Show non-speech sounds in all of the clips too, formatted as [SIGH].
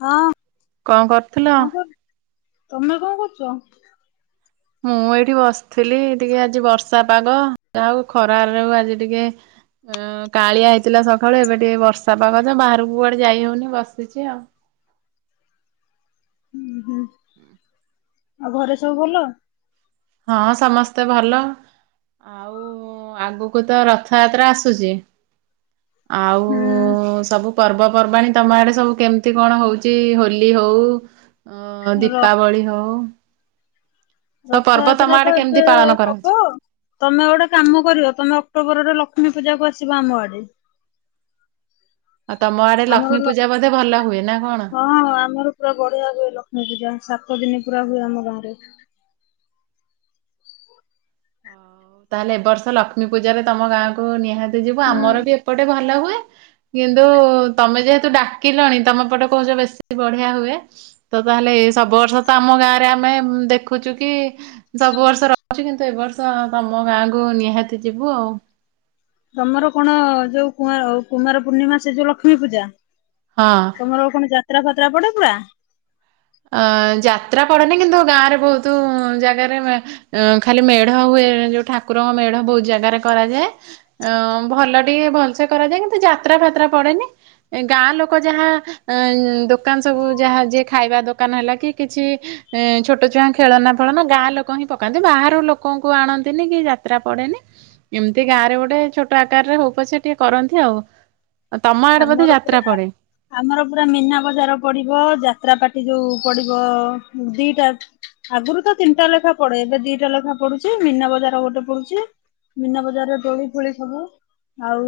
ହଁ। କଣ କରୁଥିଲ? କଣ କରୁ ତମେ କଣ କରୁଚ? ମୁଁ ଏଇଠି ବସିଥିଲି ଟିକେ ଆଜି ବର୍ଷା ପାଗ ଯାହା ହୋଉ ଖରାରାକୁ ଆଜି ଟିକେ ଏ କାଳିଆ ହେଇଥିଲା ସକାଳୁ ଏବେ ଟିକେ ବର୍ଷା ପାଗ ଯେ ବାହାରକୁ କୁଆଡେ ଯାଇ ହୋଉନି ବସିଚି ଆଉ। ଉଁ ହୁଁ। ଆଉ ଘରେ ସବୁ ଭଲ? ହଁ ସମସ୍ତେ ଭଲ ଆଉ ଆଗକୁ ତ ରଥଯାତ୍ରା ଆସୁଚି। ଆଉ ହୁଁ ସବୁ ପର୍ବ ପର୍ବାଣୀ ତମ ଆଡେ ସବୁ କେମତି କଣ ହୋଉଚି ହୋଲି ହୋଉ ଅଁ ର ଦୀପାବଳି ହୋଉ ରଥଯାତ୍ରା ତ ଆଡେ କେମିତି ପାଳନ ଏବେ କରାହଉଛି? ହବ ତମେ ଗୋଟେ କାମ କରିବ ତମେ ଅକ୍ଟୋବରରେ ଲ ଲକ୍ଷ୍ମୀ ପୂଜାକୁ ଆସିବା ଆମ ଆଡେ। ଆଉ ତମ ଆଡେ ଆମର ଲକ୍ଷ୍ମୀ ପୂଜା ବୋଧେ ଭଲ ହୁଏ ନା କଣ? ନ-ହଁ ଆମର ପୁରା ବଢିଆ ହୁଏ ଲକ୍ଷ୍ମୀପୂଜା ସାତ ଦିନି ପୁରା ହୁଏ ଆମ ଗାଁରେ। ହୋଉ ତାହଲେ ଏବ ବର୍ଷ ଲକ୍ଷ୍ମୀପୂଜାରେ ତମ ଗାଁ କୁ ନିହାତି ଯିବୁ ହୁଁ ଆମର ବି ଏପଟେ ଭଲ ହୁଏ। କିନ୍ତୁ ତମେ ଯେହେତୁ ଡାକିଲଣି ତମ ପଟ କୋହୁଚ ବେଶୀ ବଢିଆ ହୁଏ ତ ତାହେଲେ ଏ ସବୁ ବର୍ଷ ତ ଆମ ଗାଁରେ ଆମେ ଦେଖୁଚୁ କି ସବୁ ବର୍ଷ ରହୁଚୁ କିନ୍ତୁ ଏ ବର୍ଷ ତମ ଗାଁକୁ ନିହାତି ଯିବୁ ଆଉ। ତମର କଣ ଯୋଉ କୁଆଁ କୁମାର ପୂର୍ଣ୍ଣିମା ସେ ଯୋଉ ଲକ୍ଷ୍ମୀପୂଜା। ହଁ। ତମର କଣ ଯାତ୍ରା ଫା ତ୍ରା ପଡେ ପୁର? ଅଁ ଯାତ୍ରା ପଡେନି କିନ୍ତୁ ଗାଁରେ ଭୋଉତୁ ଜାଗାରେ ମେ-ଉଁ-ଖାଲି ମେଢ ହୁଏ ଯୋଉ ଠାକୁରଙ୍କ ମେଢ ଭୋଉତ ଜାଗାରେ କରାଯାଏ ଅଁ-ଭଲ ଟିକେ ଭଲସେ କରାଯାଏ କିନ୍ତୁ ଯାତ୍ରା ଫାତ୍ରା ପଡେନି ଏ ଗାଁ ଲୋକ ଯାହା ଅଁ ଦୋକାନ ସବୁ ଯାହା ଯିଏ ଖାଇବା ଦୋ ଦୋକାନ ହେଲା କି କିଛି ଏଁ ଛୋଟ ଛୁଆଁ ଖେଳନା ଫେଳନା ଗାଁ ଲୋକ ହିଁ ପକାନ୍ତି ବାହାରୁ ଲୋକଙ୍କୁ ଆଣନ୍ତିନି କି ଯାତ୍ରା ପଡେନି ଏମିତି ଗାଁରେ ଗୋଟେ ଛୋଟ ଆକାରରେ ହୋଉ ପଛେ ଟିକେ କରନ୍ତି ଆଉ। ତମ ଆଡେ ବୋଧେ ଆମର ଯାତ୍ରା ପୁରା ପଡେ ଆମର ପୁରା ମୀନା ବଜାର ପଡିବ ଯାତ୍ରା ପାଟି ଯୋଉ ପଡିବ ଦିଟା ଆଗୁରୁ ତ ତିନିଟା ଲେଖା ପଡେ ଏବେ ଦିଟା ଲେଖା ପଡୁଚି ମୀନାବଜାର ଗୋଟେ ପଡୁଚି ମୀନା ବଜାରରେ ଦୋଳି ଫୋଳି ସବୁ ଆଉ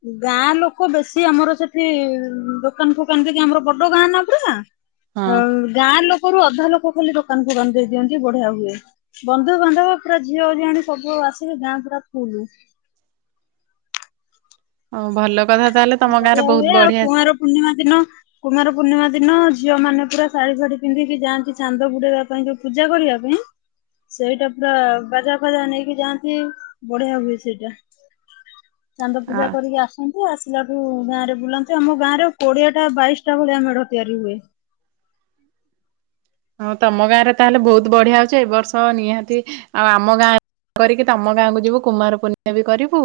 ଉଁ ଗାଁ ଲୋକ ବେଶୀ ଆମର ସେଠି ଦୋକାନ ଫୋକାନ ଦେଇକି ଆମର ବଡ ଗାଁ ନା ପୁରା। ହଁ ଗାଁ ଲୋ ରୁ ଅଧା ଲୋକ ଖାଲି ଦୋକାନ ଫୋକାନ ଦେଇଦିଅନ୍ତି ବଢିଆ ହୁଏ ବନ୍ଧୁ ବାନ୍ଧବ ପୁରା ଝିଅ ଝିଆଣି ସବୁ ଆସିକି ଗାଁ ପୁରା ଫୁଲୁ। ଓ ଭଲ କଥା ତାହେଲେ ତମ ଗାଁରେ ବଢିଆ ବହୁତ ହୁଏ ଆଉ କୁଆଁର ପୂର୍ଣ୍ଣିମା ଦିନ କୁମାର ପୂର୍ଣ୍ଣିମା ଦିନ ଝିଅ ମାନେ ପୁରା ଶାଢୀ ଫାଢୀ ପିନ୍ଧିକି ଯାଆନ୍ତି ଚାନ୍ଦ ବୁଡେଇବା ପାଇଁ ଯୋଉ ପୂଜା କରିଆ ପାଇଁ ସେଇଟା ପୁରା ବାଜା ଫାଜା ନେଇକି ଯାଆନ୍ତି ବଢିଆ ହୁଏ ସେଇଟା। ଚାନ୍ଦ ଆ ପୂଜା କରିକି ଆସନ୍ [UNINTELLIGIBLE] ତାକୁ ଗାଁ ରେ ବୁଲାନ୍ତୁ ଆମ ଗାଁ ରେ କୋଡିଏ ଟା ବାଇଶି ଟା ଭଳିଆ ମେଢ ତିଆରି ହୁଏ। ହଁ ତମ ଗାଁରେ ତାହେଲେ ବହୁତ ବଢିଆ ହଉଚି ଏ ବର୍ଷ ନିହାତି ଆଉ ଆମ ଗାଁ କରିକି ତମ ଗାଁକୁ ଯିବୁ କୁମାର ପୂର୍ଣିମା ବି କରିବୁ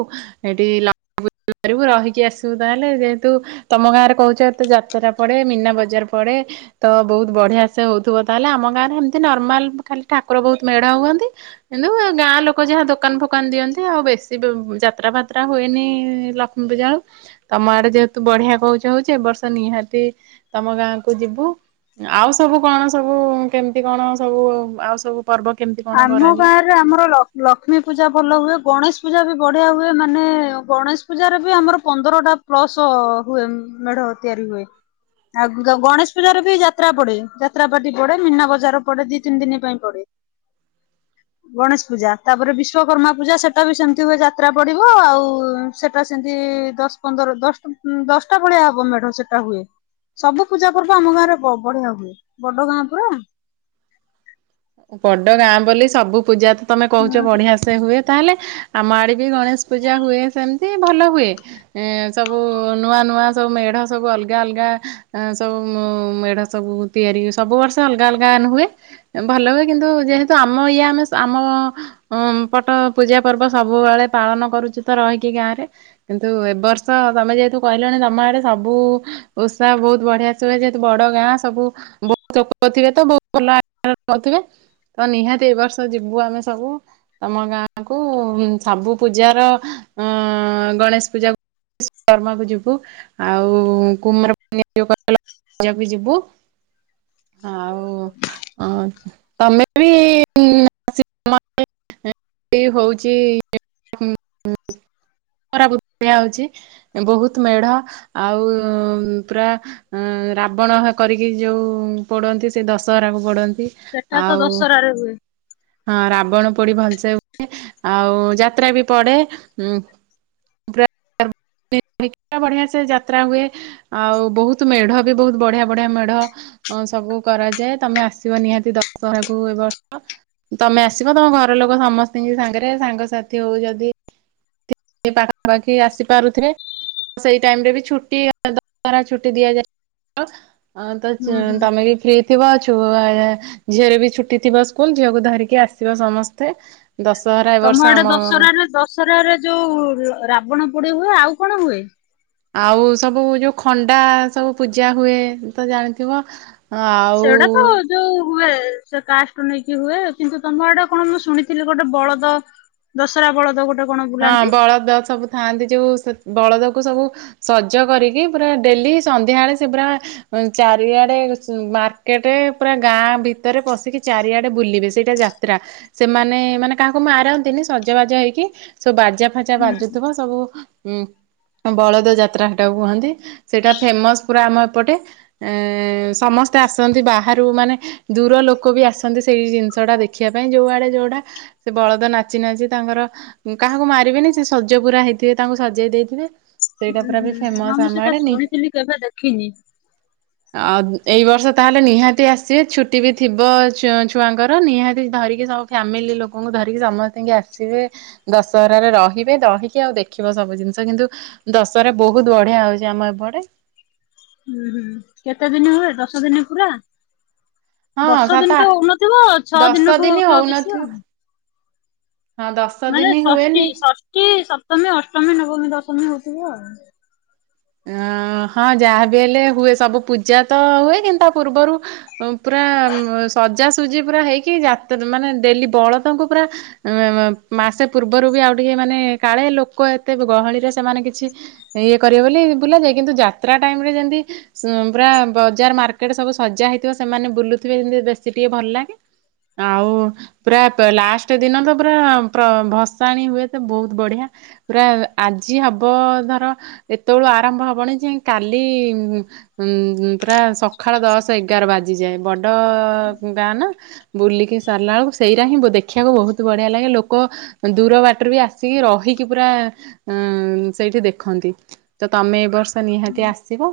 ହେଟି ଲ [UNINTELLIGIBLE] କରିବୁ ରହିକି ଆସିବୁ ତାହେଲେ ଯେହେତୁ ତମ ଗାଁ ରେ କହୁଚ ଏତେ ଯାତ୍ରା ପଡେ ମୀନା ବଜାର ପଡେ ତ ବହୁତ ବଢିଆ ସେ ହଉ ଥିବ ତାହେଲେ ଆମ ଗାଁରେ ହେମିତ ନର୍ମାଲ ଖାଲି ଠାକୁର ବହୁତ ମେଢ ହୁଅନ୍ତି। କିନ୍ତୁ ଗାଁ ଲୋକ ଯାହା ଦୋକାନ ଫୋକାନ ଦିଅନ୍ତି ଆଉ ବେଶୀ ଯାତ୍ରା ଫାତ୍ରା ହୁଏନି ଲକ୍ଷ୍ମୀ ପୂଜା--ତମ ଆଡେ ଯେହେତୁ ବଢିଆ କହୁଚ ହଉଚି ଏ ବର୍ଷ ନିହାତି ତମ ଗାଁ କୁ ଯିବୁ ଆଉ ସବୁ କଣ ସବୁ କେମିତି କଣ ସବୁ ଆଉ ସବୁ ପର୍ବ କେମିତି କଣ ଆମ କରାଯାଏ? ଗାଁ ରେ ଆମର ଲ ଲକ୍ଷ୍ମୀ ପୂଜା ଭଲ ହୁଏ ଗଣେଶ ପୂଜା ବି ବଢିଆ ହୁଏ ମାନେ ଗଣେଶ ପୂଜାରେ ବି ଆମର ପନ୍ଦରଟା ପ୍ଲସ ହୁଏ ମେଢ ତିଆରି ହୁଏ ଆଉ ଗ ଗଣେଶ ପୂଜାରେ ବି ଯାତ୍ରା ପଡେ ଯାତ୍ରା ପାଟି ପଡେ ମିନା ବଜାର ପଡେ ଦି ତିନି ଦିନି ପାଇଁ ପଡେ। ଗଣେଶ ପୂଜା ତାପରେ ବିଶ୍ଵକର୍ମା ପୂଜା ସେଟା ବି ସେମିତି ହୁଏ ଯାତ୍ରା ପଡିବ ଆଉ ସେଟା ସେମତି ଦଶ ପନ୍ଦର ଦଶଟା ଉଁ ଦଶଟା ଭଳିଆ ହବ ମେଢ ସେଟା ହୁଏ ସବୁ ପୂଜା ପର୍ବ ଆମ ଗାଁରେ ବ ବଢିଆ ହୁଏ ବଡ ଗାଁ ପୁରା। ବଡ ଗାଁ ବୋଲି ସବୁ ପୂଜା ତମେ କହୁଚ ହୁଁ ବଢିଆ ସେ ହୁଏ। ତାହେଲେ ଆମ ଆଡେ ବି ଗଣେଶ ପୂଜା ହୁଏ ସେମିତି ଭଲ ହୁଏ ଏଁ ସବୁ ନୂଆ ନୂଆ ସବୁ ମେଢ ସବୁ ଅଲଗା ଅଲଗା ଏଁ ସବୁ ମେଢ ସବୁ ତିଆରି ସବୁ ବର୍ଷ ଅଲଗା ଅଲଗା ନୁ ହୁଏ। ଭଲ ହୁଏ କିନ୍ତୁ ଯେହେତୁ ଆମ ଇଏ ଆମେ ଆମ ପଟ ପୂଜା ପର୍ବ ସବୁବେଳେ ପାଳନ କରୁଚୁ ତ ରହିକି ଗାଁରେ କିନ୍ତୁ ଏ ବର୍ଷ ତମେ ଯେହେତୁ କହିଲଣି ତମ ଆଡ଼େ ସବୁ ଓଷା ବହୁତ ବଢ଼ିଆସ ହୁଏ ଯେହେତୁ ବଡ଼ ଗାଁ ସବୁ ବହୁ [UNINTELLIGIBLE] ଥିବେ ତ [UNINTELLIGIBLE] ବହୁତ ଭଲ [UNINTELLIGIBLE] ରହୁଥିବେ ତ ନିହାତି ଏଇ ବର୍ଷ ଯିବୁ ଆମେ ସବୁ ତମ ଗାଁକୁ। ସବୁ ପୂଜାର ଅଁ ଗଣେଶ ପୂଜା [UNINTELLIGIBLE] କର୍ମାକୁ ଯିବୁ ଆଉ [UNINTELLIGIBLE] ଯିବୁ। [INAUDIBLE] ଉଂ ତମେ ବି [UNINTELLIGIBLE] ହଉଚି [UNINTELLIGIBLE] ବହୁତ ମେଢ ଆଉ ପୁରା ଉଂ ରାବଣ କରିକି ଯୋଉ ପଡ଼ନ୍ତି ସେ ଦଶହରାକୁ ପୋଡନ୍ତି ସେଟା ତ ଆଉ ଦଶହରାରେ ହୁଏ। ହଁ ରାବଣ ପୋଡି ଭଲସେ ହୁଏ। ଆଉ ଯାତ୍ରା ବି ପଡେ। ପୁରା ବଢିଆ ସେ ଯାତ୍ରା ହୁଏ ଆଉ ବହୁତ ମେଢ ବି ବହୁତ ବଢିଆ ବଢିଆ ମେଢ ସବୁ କରାଯାଏ। ତମେ ଆସିବ ନିହାତି ଦଶହରାକୁ ଏ ବର୍ଷ ତମେ ଆସିବ ତମ ଘର ଲୋକ ସମସ୍ତଙ୍କ ସାଙ୍ଗରେ ସାଙ୍ଗସାଥି ହଉ ଯଦି ପାଖାପାଖି ଆସି ସେଇ ଟାଇମ ରେ ବି ଛୁଟି ଛୁଟି ଦିଆଯାଇ [INAUDIBLE] ହଁ ତ ହୁଁ ହୁଁ। ତମେ କି ଫି [INAUDIBLE] ଥିବୁ ଝିଅରେ ବି ଛୁଟି ଥିବ ସ୍କୁଲ ଝିଅକୁ ଧରିକି ଆସିବ ସମସ୍ତେ। ଦଶହରା ଏ ବର୍ଷ ତମ ଆଡେ ଆମ ଦଶହରାରେ ଦଶହରରେ ଯୋଉ ରାବଣ ପୋଡି ହୁଏ। ଆଉ କଣ ହୁଏ? ଆଉ ସବୁ ଯୋଉ ଖଣ୍ଡା ସବୁ ପୂଜା ହୁଏ ତ ଜାଣିଥିବ। ସେଗୁଡା ତ ଆଉ ଯୋଉ ହୁଏ ସେ କାଷ୍ଟ ନେଇକି ହୁଏ। କିନ୍ତୁ, ତମ ଆଡେ କଣ ମୁଁ ଶୁଣିଥିଲି ଗୋଟେ ବଳଦ ଦଶରା ବଳଦ ଗୋଟେ କଣ ହଁ ବୁଲାନ୍ତି ବଳଦ ସବୁ ଥାଆନ୍ତି ଯୋଉ ବଳଦ ସବୁ ସଜ କରିକି ପୁରା ଡେଲି ସନ୍ଧ୍ୟା ବଳେ ସେ ପୁରା ଚାରିଆଡେ ମାର୍କେଟରେ ପୁରା ଗାଁ ଭିତରେ ପଶିକି ଚାରିଆଡେ ବୁଲିବେ ସେଇଟା ଯାତ୍ରା। ସେମାନେ ମାନେ କାହାକୁ ମାରନ୍ତିନି ସଜବାଜ ହେଇକି ସୋ ବାଜା ଫାଜା ହୁଁ ବାଜୁଥିବ ସବୁ। ଉଁ ବଳଦ ଯାତ୍ରା ସେଟାକୁ କୁହନ୍ତି। ସେଇଟା ଫେମସ ପୁରା ଆମ ଏପଟେ। ଏ ସମସ୍ତେ ଆସନ୍ତି ବାହାରୁ ମାନେ ଦୂର ଲୋକ ବି ଆସନ୍ତି ସେଇ ଜିନିଷ ଟା ଦେଖିବା ପାଇଁ। ଯୋଉଆଡେ ଯୋଉଟା ସେ ବଳଦ ନାଚି ନାଚି ତାଙ୍କର କାହାକୁ ମାରିବେନି ସେ ସଜ ପୁରା ହେଇଥିବେ ତାଙ୍କୁ ସଜେଇ ଦେଇଥିବେ ସେଇଟା ହୁଁ ପୁରା ହୁଁ ବି ହଁ ଫେମସ୍ ମୁଁ ଆମ ସେଟା ଆଡେ ନି ଶୁଣିଥିଲି କେବେ ଦେଖିନି। ଆଉ ଏଇ ବର୍ଷ ତାହେଲେ ନିହାତି ଆସିବେ ଛୁଟି ବି ଥିବ ଛୁଆଙ୍କର ନିହାତି ଧରିକି ସବୁ ଫ୍ୟାମିଲି ଲୋକଙ୍କୁ ଧରିକି ସମସ୍ତଙ୍କୁ ଆସିବେ। ଦଶହରାରେ ରହିବେ ରହିକି ଆଉ ଦେଖିବ ସବୁ ଜିନିଷ କିନ୍ତୁଦଶହରା ବହୁତ ବଢିଆ ହଉଛି ଆମ ଏପଟେ। ହୁଁ ହୁଁ କେତେ ଦିନ ହୁଏ ଦଶ ଦିନ ପୁରା? ହଁ ଦଶ ସାତ ଦିନତ ଆଠ ହଉନଥିବ ଛଅ ଦଶ ଦିନଠୁ ଦିନ ହଉଥିବ ବେଶୀ ହଉନଥିବ ଆଉ। ହଁ ଦଶ ମାନେ ଦିନ ଷଷ୍ଠୀ ହୁଏନି ଷଷ୍ଠୀ ସପ୍ତମୀ ଅଷ୍ଟମୀ ନବମୀ ଦଶମୀ ହଉଥିବ ଆଉ। ଅ ହଁ ଯାହାବି ହେଲେ ହୁଏ ସବୁ ପୂଜା ତ ହୁଏ କିନ୍ତୁ, ତା ପୂର୍ବରୁ ପୁରା ସଜାସଜି ପୁରା ହେଇକି ମାନେ ଡେଲି ବଳଦଙ୍କୁ ପୁରା ମାସେ ପୂର୍ବରୁ ବି ଆଉ ଟିକେ ମାନେ କାଳେ ଲୋକ ଏତେ ଗହଳିରେ ସେମାନେ କିଛି ଇଏ କରିବେ ବୋଲି ବୁଲାଯାଏ କିନ୍ତୁ ଯାତ୍ରା ଟାଇମ ରେ ଯେମିତି ପୁରା ବଜାର ମାର୍କେଟ ସବୁ ସଜା ହେଇଥିବ ସେମାନେ ବୁଲୁଥିବେ ଯେମତି ବେଶୀ ଟିକେ ଭଲ ଲାଗେ। ଆଉ ପୁରା ଲାଷ୍ଟ ଦିନ ତ ପୁରା ଭସାଣି ହୁଏ ତ ବହୁତ ବଢିଆ। ପୁରା ଆଜି ହବ ଧର ଏତେଳୁ ଆରମ୍ଭ ହବନି ଯେ କାଲି ଉ ପୁରା ସକାଳ ଦଶ ଏଗାର ବାଜିଯାଏ। ବଡ ଗାଁ ନା ବୁଲିକି ସରିଲା ବେଳକୁ ସେଇଟା ହିଁ ଦେଖିବାକୁ ବହୁତ ବଢିଆ ଲାଗେ ଲୋକ ଦୂର ବାଟରେ ବି ଆସିକି ରହିକି ପୁରା ସେଇଠି ଦେଖନ୍ତି। ତ ତମେ ଏ ବର୍ଷ ନିହାତି ଆସିବ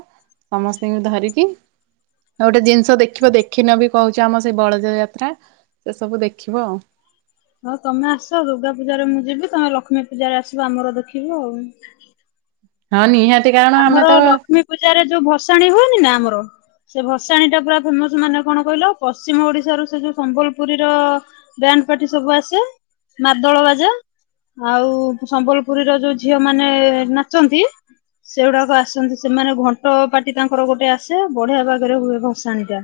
ସମସ୍ତଙ୍କୁ ଧରିକି। ଆଉ ଗୋଟେ ଜିନିଷ ଦେଖିବ ଦେଖିନ ବି କହୁଛ ଆମ ସେଇ ବଳଦ ଯାତ୍ରା ସେ ସବୁ ଦେଖିବ ଆଉ। ହଁ ତମେ ଆସ ଦୁର୍ଗା ପୂଜାରେ ମୁଁ ଯିବି ତମେ ଲକ୍ଷ୍ମୀ ପୂଜାରେ ଆସିବ ଆମର ଦେଖିବ ଆଉ। ହଁ ନିହାତି। କାରଣ ଆମେ ଆମର ତ ହଁ ଲକ୍ଷ୍ମୀ ପୂଜାରେ ଯୋଉ ଭସାଣି ହୁଏନି ନା ଆମର ସେ ଭସାଣିୀ ଟା ପୁରା ଫେମସ ମାନେ କଣ କହିଲ ପଶ୍ଚିମ ଓଡିଶା ରୁ ସେ ଯୋଉ ସମ୍ବଲପୁରୀର ବ୍ୟାଣ୍ଡ ପାର୍ଟି ସବୁ ଆସେ ମାଦଳ ବାଜା ଆଉ ସମ୍ବଲପୁରୀର ଯୋଉ ଝିଅ ମାନେ ନାଚନ୍ତି। ସେଗୁଡାକ ଆସନ୍ତି ସେମାନେ ଘଣ୍ଟ ପାଟି ତାଙ୍କର ଗୋଟେ ଆସେ ବଢିଆ ଭାଗରେ ହୁଏ ଭସାଣି ଟା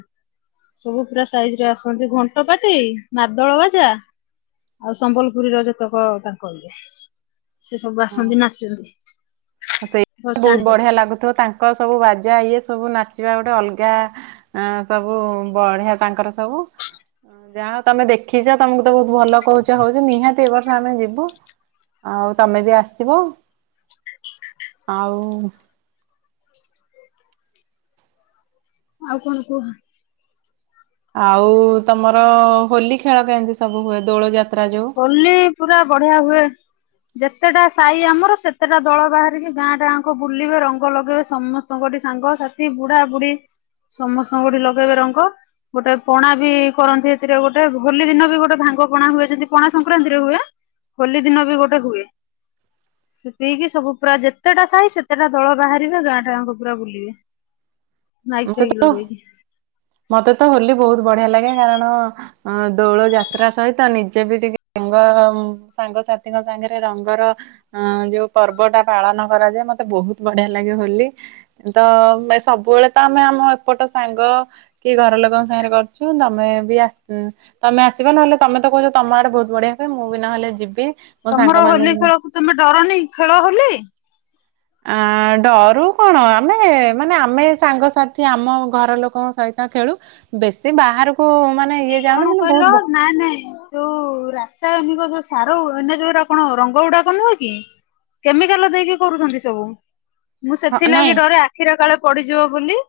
ସବୁ ପୁରା ସାଇଜ ରେ ଆସନ୍ତି ଘଣ୍ଟ ପାଟି ମାଦଳ ବାଜା ଆଉ ସମ୍ବଲପୁରୀର ଯେତେକ ତାଙ୍କ ଇଏ। ସେ ସବୁ ଆସନ୍ତି ନାଚଛନ୍ତି। ସେଇ ବହୁତ ବଢିଆ ଲାଗୁଥିବ ତାଙ୍କ ସବୁ ବାଜା ଇଏ ସବୁ ନାଚିବା ଗୋଟେ ଅଲଗା ସବୁ ବଢିଆ ତାଙ୍କର ସବୁ ଯାହା ତମେ ଦେଖିଛ ତମକୁ ତ ବହୁତ ଭଲ କହୁଛ ହଉଛ ନିହାତି ଏ ବର୍ଷ ଆମେ ଯିବୁ ଆଉ ତମେ ବି ଆସିବ। ଆଉ। ଆଉ କଣ କୁହ? ଆଉ ତମର ହୋଲି ଖେଳ କେମିତି ସବୁ ହୁଏ ଦୋଳ ଯାତ୍ରା। ଯୋଉ ହୋଲି ପୁରା ବଢିଆ ହୁଏ। ଯେତେଟା ସାହି ଆମର ସେତେଟା ଦଳ ବାହାରିକି ଗାଁ ଟା ଗାକୁ ବୁଲିବେ ରଙ୍ଗ ଲଗେଇବେ ସମସ୍ତଙ୍କଠି ସାଙ୍ଗସାଥି ବୁଢା ବୁଢୀ ସମସ୍ତଙ୍କଠି ଲଗେଇବେ ରଙ୍ଗ ଗୋଟେ ପଣା ବି କରନ୍ତି ସେଥିରେ ଗୋଟେ ହୋଲି ଦିନ ବି ଗୋଟେ ଭାଙ୍ଗ ପଣା ହୁଏଛନ୍ତି ପଣା ସଂକ୍ରାନ୍ତିରେ ହୁଏ ହୋଲି ଦିନ ବି ଗୋଟେ ହୁଏ ସେ ପିଇକି ସବୁ ପୁରା ଯେତେଟା ସାାଇ ସେତେଟା ଦଳ ବାହାରିବେ ଗାଁ ଟା ଗାଙ୍କ ପୁରା ବୁଲିବେ। ମାଇକି ମତେ ଫାଇକି ତ ଲଗେଇକି ମତେ ତ ହୋଲି ବହୁତ ବଢିଆ ଲାଗେ। କାରଣ ଦୋଳ ଯାତ୍ରା ସହିତ ନିଜେ ବି ଟିକେ ରଙ୍ଗ ସାଙ୍ଗସାଥିଙ୍କ ସାଙ୍ଗରେ ରଙ୍ଗର ଯୋଉ ପର୍ବ ଟା ପାଳନ କରାଯାଏ। ମତେ ବହୁତ ବଢିଆ ଲାଗେ ହୋଲି ତ ସବୁବେଳେ ତ ଆମେ ଆମ ଏପଟ ସାଙ୍ଗ କି ଘର ଲୋକଙ୍କ ସାଙ୍ଗରେ କରୁଛୁ ତମେ ବି ତମେ ଆସିବ ନହେଲେ ତମେ ତ କହୁଛ ତମ ଆଡେ ବହୁତ ବଢିଆ ହୁଏ ମୁଁ ବି ନହେଲେ ଯିବି। ମୋ ସାଙ୍ଗ ତମର ହୋଲି ମାନଙ୍କୁ ଖେଳକୁ ତମେ ଡରନି ଖେଳ ହୋଲି। ଆ ଡରୁ କଣ ଆମେ ମାନେ ଆମେ ସାଙ୍ଗସାଥି ଆମ ଘର ଲୋକଙ୍କ ସହିତ ଖେଳୁ ବେଶୀ ବାହାରକୁ ମାନେ ଇଏ ଯାଉନି କଣ କିନ୍ତୁ ବହୁତ କହିଲ ନାଇ ନାଇଁ ଯୋଉ ରାସାୟନିକ ସାର ଏ ଯୋଉରେ ଆପଣ ରଙ୍ଗ ଗୁଡାକ ନୁହଁ କି କେମିକାଲ ଦେଇକି କରୁଛନ୍ତି ସବୁ। ମୁଁ ହଁ ନାଇଁ ସେଥିଲାଗି ଡରେ ଆଖିର କାଳେ ପଡିଯିବ ବୋଲି। [INAUDIBLE]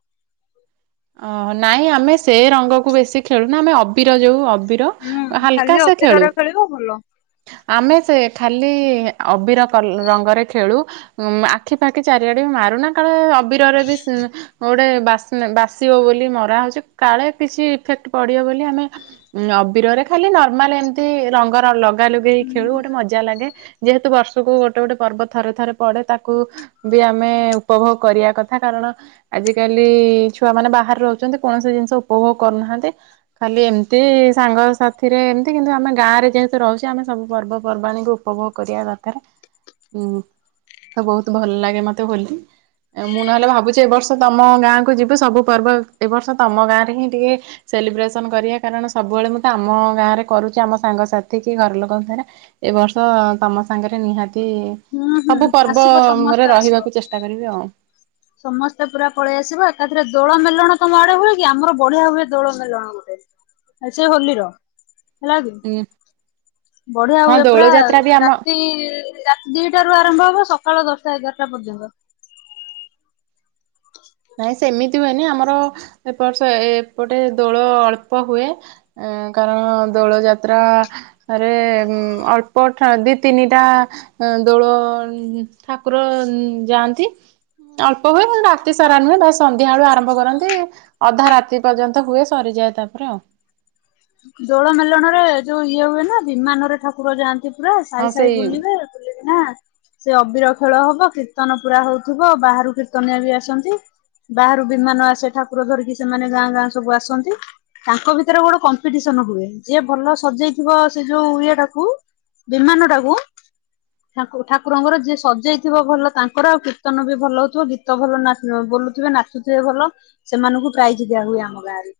ଓ ନାଇଁ ଆମେ ସେ ରଙ୍ଗକୁ ବେଶି ଖେଳୁନା ଆମେ ଅବିର ଯୋଉ ହୁଁ ଖାଲି ଲ ସେ ଖେଳୁ ଆମେ ଖଳୁ ଅବିରରେ ଖେଳିବ ଭଲ ଆମେ ସେ ଖା ଅବିର ରଙ୍ଗରେ ଖେଳୁ ଆଖି ପାାଖି ଚାରିଆଡେ ବି ମାରୁନା କାଳେ। ଶିରରେ ବି ଗୋଟେ ବା ବାସ [UNINTELLIGIBLE] ଆସିବ ବୋଲି ମରା ହଉଛି କାଳେ କିଛି ଇଫେକ୍ଟ ପଡିବ ବୋଲି ଆମେ ଅବିରରେ ଖାଲି ନର୍ମାଲ ଏମତି ରଙ୍ଗର ଲଗା ଲୁଗେଇ ହେଇ ଖେଳୁ ଗୋଟେ ମଜା ଲାଗେ ଯେହେତୁ ବର୍ଷକୁ ଗୋଟେ ଗୋଟେ ପର୍ବ ଥରେ ଥରେ ପଡେ ତାକୁ ବି ଆମେ ଉପଭୋଗ କରିବା କଥା କାରଣ ଆଜିକାଲି ଛୁଆ ମାନେ ବାହାରେ ରହୁଛନ୍ତି କୌଣସି ଜିନିଷ ଉପଭୋଗ କରୁନାହାନ୍ତି ଖାଲି ଏମିତି ସାଙ୍ଗ ସାଥିରେ ଏମିତି କିନ୍ତୁ ଆମେ ଗାଁ ରେ ଯେହେତୁ ରହୁଛେ ଆମେ ସବୁ ପର୍ବପର୍ବାଣୀକୁ ଉପଭୋଗ କରିବା ଦରକାର। ଉ ତ ବହୁତ ଭଲ ଲାଗେ ମତେ ହୋଲି ମୁଁ ନହେଲେ ଭାବୁଛି ଏ ବର୍ଷ ତମ ଗାଁକୁ ଯ ଏ ସବୁ ପର୍ବ ଏ ବର୍ଷ ତମ ଗାଁ ରେ ହିଁ ଟିକେ ସେଲିବ୍ରେସନ କରିବା କାରଣ ସବୁବେଳେ ମୁଁ ତ ଆମ ଗାଁ ରେ କରୁଛି ଆମ ସାଙ୍ଗସାଥି କି ଘର ଲୋକଙ୍କ ସାରେ ଏ ବର୍ଷ ତମ ସାଙ୍ଗରେ ନିହାତି ହୁଁ ହୁଁ ସବୁ ଆସିବ ପର୍ବରେ ସମସ୍ତେ ଆସିବ ରହିବାକୁ ଚେଷ୍ଟା କରିବି ଆଉ। ସମସ୍ତେ ପୁରା ପଳେଇ ଆସିବ। ଏକାଥରେ ଦୋଳ ମେଲଣ ତମ ଆଡେ ହୁଏ କି ଆମର ବଢିଆ ହୁଏ ଦୋଳ ମେଲଣ ଗୋଟେ ଏସେଇ ହୋଲିର। ହେଲା କି ହୁଁ ବଢିଆ ହଁ ହୁଏ ଦୋଳ ପୁରା ଯାତ୍ରା ବି ଆମ ରାତି ରାତି ଦିଟା ରୁ ଆରମ୍ଭ ହବ ସକାଳ ଦଶଟା ଏଗାର ଏଟା ପର୍ଯ୍ୟନ୍ତ ନାଇଁ ସେମିତି ହୁଏନି ଆମର ଏପ ଏପଟେ ଦୋଳ ଅଳ୍ପ ହୁଏ, କାରଣ ଦୋଳ ଯାତ୍ରାରେ ଅଳ୍ପ ଦି ତିନିଟା ଦୋଳ ଠାକୁର ଯାଆନ୍ତି ଅଳ୍ପ ହୁଏ ମୁ ରାତି ସାରା ନୁହେଁ ବା ସନ୍ଧ୍ୟା ବେଳୁ ଆରମ୍ଭ କରନ୍ତି ଅଧା ରାତି ପର୍ଯ୍ୟନ୍ତ ହୁଏ ସରିଯାଏ ତାପରେ ଆଉ। ଦୋଳ ମେଲଣ ରେ ଯୋଉ ଇଏ ହୁଏ ନା ବିମାନରେ ଠାକୁର ଯାଆନ୍ତି। ପୁରା ସାଇ ହଁ ସାଇ ସେଇ ବୁଲିବେ। ନା ସେ ଅବିର ଖେଳ ହବ କୀର୍ତ୍ତନ ପୁରା ହଉଥିବ ବାହାରୁ କୀର୍ତ୍ତନଆ ବି ଆସନ୍ତି ବାହାରୁ ବିମାନ ଆସନ୍ତି, ଠାକୁର ଧରିକି ସେମାନେ ଗାଁ ଗାଁ ସବୁ ଆସନ୍ତି ତାଙ୍କ ଭିତରେ ଗୋଟେ ସନ ହୁଏ ଯିଏ ଭଲ ସଜେଇଥିବ ସେ ଯୋଉ ଇଏଟାକୁ ବିମାନ ଟାକୁ ଠାକୁରଙ୍କର ଯିଏ ସଜେଇଥିବ ଭଲ ତାଙ୍କର ଆଉ କୀର୍ତ୍ତନ ବି ଭଲ ହଉଥିବ ଗୀତ ଭଲ ବୋଲୁଥିବେ ନାଚୁଥିବେ ଭଲ ସେମାନଙ୍କୁ ପ୍ରାଇଜ ଦିଆ ହୁଏ ଆମ ଗାଆଁରେ।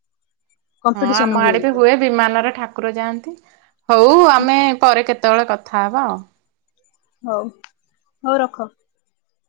ହଁ ଆମ କମ୍ପିଟିସନ ଆଡେ ବି ହୁଏ। ହୁଏ ବିମାନରେ ଠାକୁର ଯାଆନ୍ତି। ହଉ ଆମେ ପରେ କେତେ? କେତେବେଳେ କଥା ହବ ଆ ହଉ ହଉ ରଖ।